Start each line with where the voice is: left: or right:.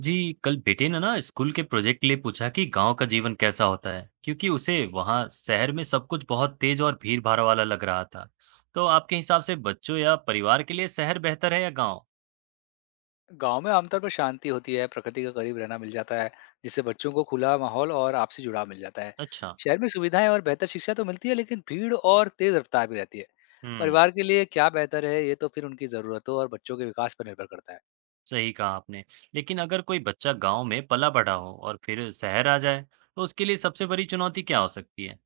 right: जी, कल बेटे ने ना स्कूल के प्रोजेक्ट के लिए पूछा कि गांव का जीवन कैसा होता है, क्योंकि उसे वहां शहर में सब कुछ बहुत तेज और भीड़ भाड़ वाला लग रहा था। तो आपके हिसाब से बच्चों या परिवार के लिए शहर बेहतर है या गांव?
left: गांव में आमतौर पर शांति होती है। प्रकृति के करीब रहना मिल जाता है, जिससे बच्चों को खुला माहौल और आपसी जुड़ाव मिल जाता है।
right: अच्छा।
left: शहर में सुविधाएं और बेहतर शिक्षा तो मिलती है, लेकिन भीड़ और तेज रफ्तार भी रहती है।
right: हम्म।
left: परिवार के लिए क्या बेहतर है, ये तो फिर उनकी जरूरतों और बच्चों के विकास पर निर्भर करता है।
right: सही कहा आपने। लेकिन अगर कोई बच्चा गांव में पला बड़ा हो और फिर शहर आ जाए, तो उसके लिए सबसे बड़ी चुनौती क्या हो सकती है?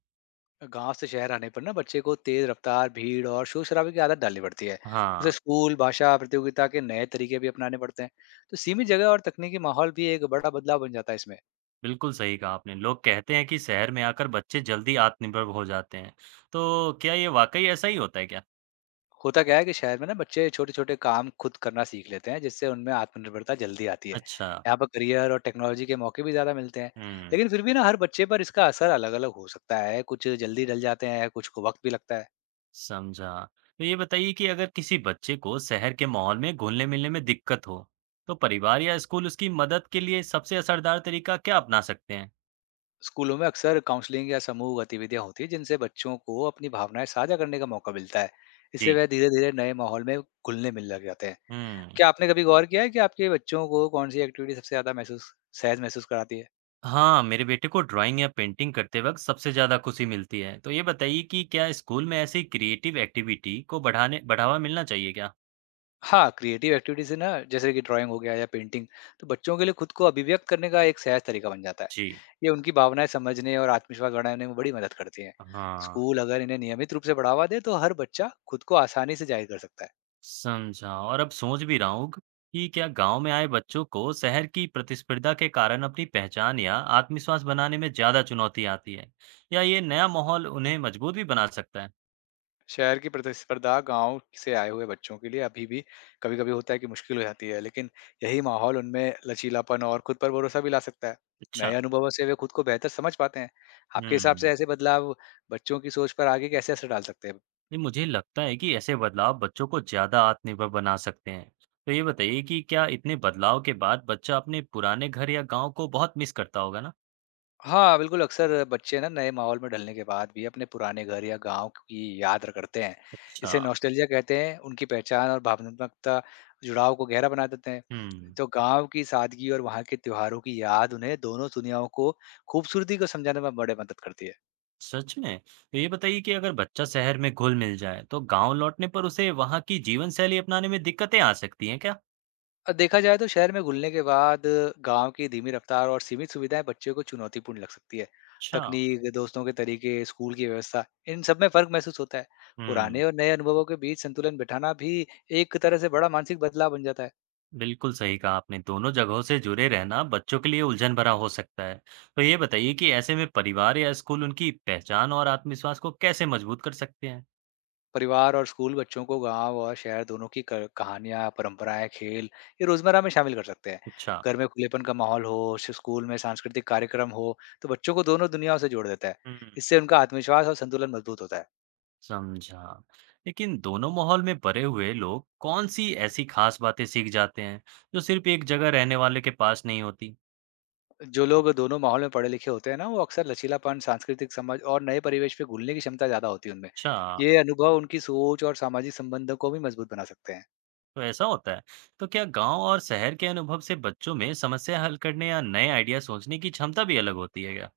left: गांव से शहर आने पर ना बच्चे को तेज रफ्तार, भीड़ और शोर शराबे की आदत डालनी पड़ती है। उसे
right: हाँ।
left: स्कूल, भाषा, प्रतियोगिता के नए तरीके भी अपनाने पड़ते हैं। तो सीमित जगह और तकनीकी माहौल भी एक बड़ा बदलाव बन जाता है इसमें।
right: बिल्कुल सही कहा आपने। लोग कहते हैं कि शहर में आकर बच्चे जल्दी आत्मनिर्भर हो जाते हैं। तो क्या ये वाकई ऐसा ही होता है क्या?
left: होता क्या है कि शहर में ना बच्चे छोटे-छोटे काम खुद करना सीख लेते हैं, जिससे उनमें आत्मनिर्भरता जल्दी आती है।
right: अच्छा।
left: यहाँ पर करियर और टेक्नोलॉजी के मौके भी ज़्यादा मिलते हैं,
right: हम्म।
left: लेकिन फिर भी ना हर बच्चे पर इसका असर अलग-अलग हो सकता है, कुछ जल्दी ढल जाते हैं, कुछ को वक़्त भी लगता है।
right: समझा। तो ये बताइए कि अगर किसी बच्चे को शहर के माहौल में घुलने-मिलने में दिक्कत हो, तो परिवार या स्कूल उसकी मदद के लिए सबसे असरदार तरीका क्या अपना सकते हैं?
left: स्कूलों में अक्सर काउंसलिंग या समूह गतिविधियाँ होती है, जिनसे बच्चों को अपनी भावनाएं साझा करने का मौका मिलता है। इससे
right: जी।
left: वह धीरे-धीरे नए माहौल में घुलने मिलने लग जाते हैं।
right: हुँ।
left: क्या आपने कभी गौर किया है कि आपके बच्चों को कौन सी एक्टिविटी सबसे ज़्यादा महसूस सहज महसूस कराती है?
right: हाँ, मेरे बेटे को ड्राइंग या पेंटिंग करते वक्त सबसे ज़्यादा खुशी मिलती है। तो ये बताइए कि क्या स्कूल में ऐसी क्रिएटिव एक्टिविटी को बढ़ाने बढ़ावा मिलना चाहिए क्या?
left: हाँ, क्रिएटिव एक्टिविटी से ना, जैसे कि ड्राइंग हो गया या पेंटिंग, तो बच्चों के लिए खुद को अभिव्यक्त करने का एक सहज तरीका बन जाता है।
right: जी।
left: ये उनकी भावनाएँ समझने और आत्मविश्वास बढ़ाने में बड़ी मदद करती हैं।
right: हाँ।
left: स्कूल अगर इन्हें नियमित रूप से बढ़ावा दे, तो हर बच्चा खुद को आसानी से जाहिर कर सकता है।
right: समझा। और अब सोच भी रहा हूँ कि क्या गांव में आए बच्चों को शहर की प्रतिस्पर्धा के कारण अपनी पहचान या आत्मविश्वास बनाने में ज्यादा चुनौती आती है, या ये नया माहौल उन्हें मजबूत भी बना सकता है।
left: शहर की प्रतिस्पर्धा गांव से आए हुए बच्चों के लिए अभी भी कभी-कभी होता है कि मुश्किल हो जाती है, लेकिन यही माहौल उनमें लचीलापन और खुद पर भरोसा भी ला सकता है।
right: अच्छा।
left: नए अनुभवों से वे खुद को बेहतर समझ पाते हैं। आपके हिसाब
right: हम्म।
left: से ऐसे बदलाव बच्चों की सोच पर आगे कैसे असर डाल सकते हैं?
right: ये मुझे लगता है कि ऐसे बदलाव बच्चों को ज्यादा आत्मनिर्भर बना सकते हैं। तो ये बताइए कि क्या इतने बदलाव के बाद बच्चा अपने पुराने घर या गांव को बहुत मिस करता होगा ना?
left: हाँ, बिल्कुल, अक्सर बच्चे ना नए माहौल में ढलने के बाद भी अपने पुराने घर या गाँव की याद र करते हैं।
right: अच्छा।
left: इसे नॉस्टैल्जिया कहते हैं, उनकी पहचान और भावनात्मकता जुड़ाव को गहरा बना देते हैं।
right: हम्म।
left: तो गाँव की सादगी और वहाँ के त्योहारों की याद उन्हें दोनों दुनियाओं को खूबसूरती को समझाने में बड़े मदद करती है।
right: सच में? तो ये बताइए कि अगर बच्चा शहर में घुल-मिल जाए, तो गाँव लौटने पर उसे वहाँ की जीवनशैली अपनाने में दिक्कतें आ सकती हैं क्या?
left: देखा जाए तो शहर में घुलने के बाद गांव की धीमी रफ्तार और सीमित सुविधाएं बच्चों को चुनौतीपूर्ण लग सकती है।
right: अच्छा।
left: तकनीक, दोस्तों के तरीके, स्कूल की व्यवस्था, इन सब में फर्क महसूस होता है।
right: हुँ,
left: पुराने और नए अनुभवों के बीच संतुलन बिठाना भी एक तरह से बड़ा मानसिक बदलाव बन जाता है।
right: बिल्कुल सही कहा आपने। दोनों जगहों से जुड़े रहना बच्चों के लिए उलझन भरा हो सकता है। तो ये बताइए कि ऐसे में परिवार या स्कूल उनकी पहचान और आत्मविश्वास को कैसे मजबूत कर सकते हैं?
left: परिवार और स्कूल बच्चों को गांव और शहर दोनों की कहानियां, परंपराएं, खेल, ये रोजमर्रा में शामिल कर सकते हैं।
right: अच्छा।
left: घर में खुलेपन का माहौल हो, स्कूल में सांस्कृतिक कार्यक्रम हो, तो बच्चों को दोनों दुनियाओं से जोड़ देता है।
right: हुँ,
left: इससे उनका आत्मविश्वास और संतुलन मजबूत होता है।
right: समझा। लेकिन दोनों माहौल में पले हुए लोग कौन-सी ऐसी खास बातें सीख जाते हैं, जो सिर्फ़ एक जगह रहने वाले के पास नहीं होती?
left: जो लोग दोनों माहौल में पढ़े-लिखे होते हैं ना, वो अक्सर लचीलापन, सांस्कृतिक समझ और नए परिवेश में घुलने की क्षमता ज़्यादा होती है उनमें।
right: अच्छा।
left: ये अनुभव उनकी सोच और सामाजिक संबंधों को भी मजबूत बना सकते हैं।
right: तो ऐसा होता है। तो क्या गांव और शहर के अनुभव से बच्चों में समस्या हल करने या नए आइडिया सोचने की क्षमता भी अलग होती है क्या?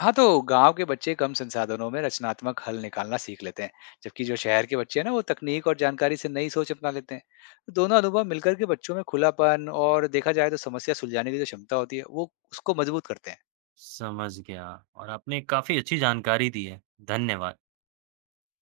left: हाँ, तो गाँव के बच्चे कम संसाधनों में रचनात्मक हल निकालना सीख लेते हैं, जबकि जो शहर के बच्चे हैं ना, वो तकनीक और जानकारी से नई सोच अपना लेते हैं। तो दोनों अनुभव मिलकर के बच्चों में खुलापन और देखा जाए तो समस्या सुलझाने की जो क्षमता होती है, वो उसको मजबूत करते हैं।
right: समझ गया। और आपने काफी अच्छी जानकारी दी है। धन्यवाद।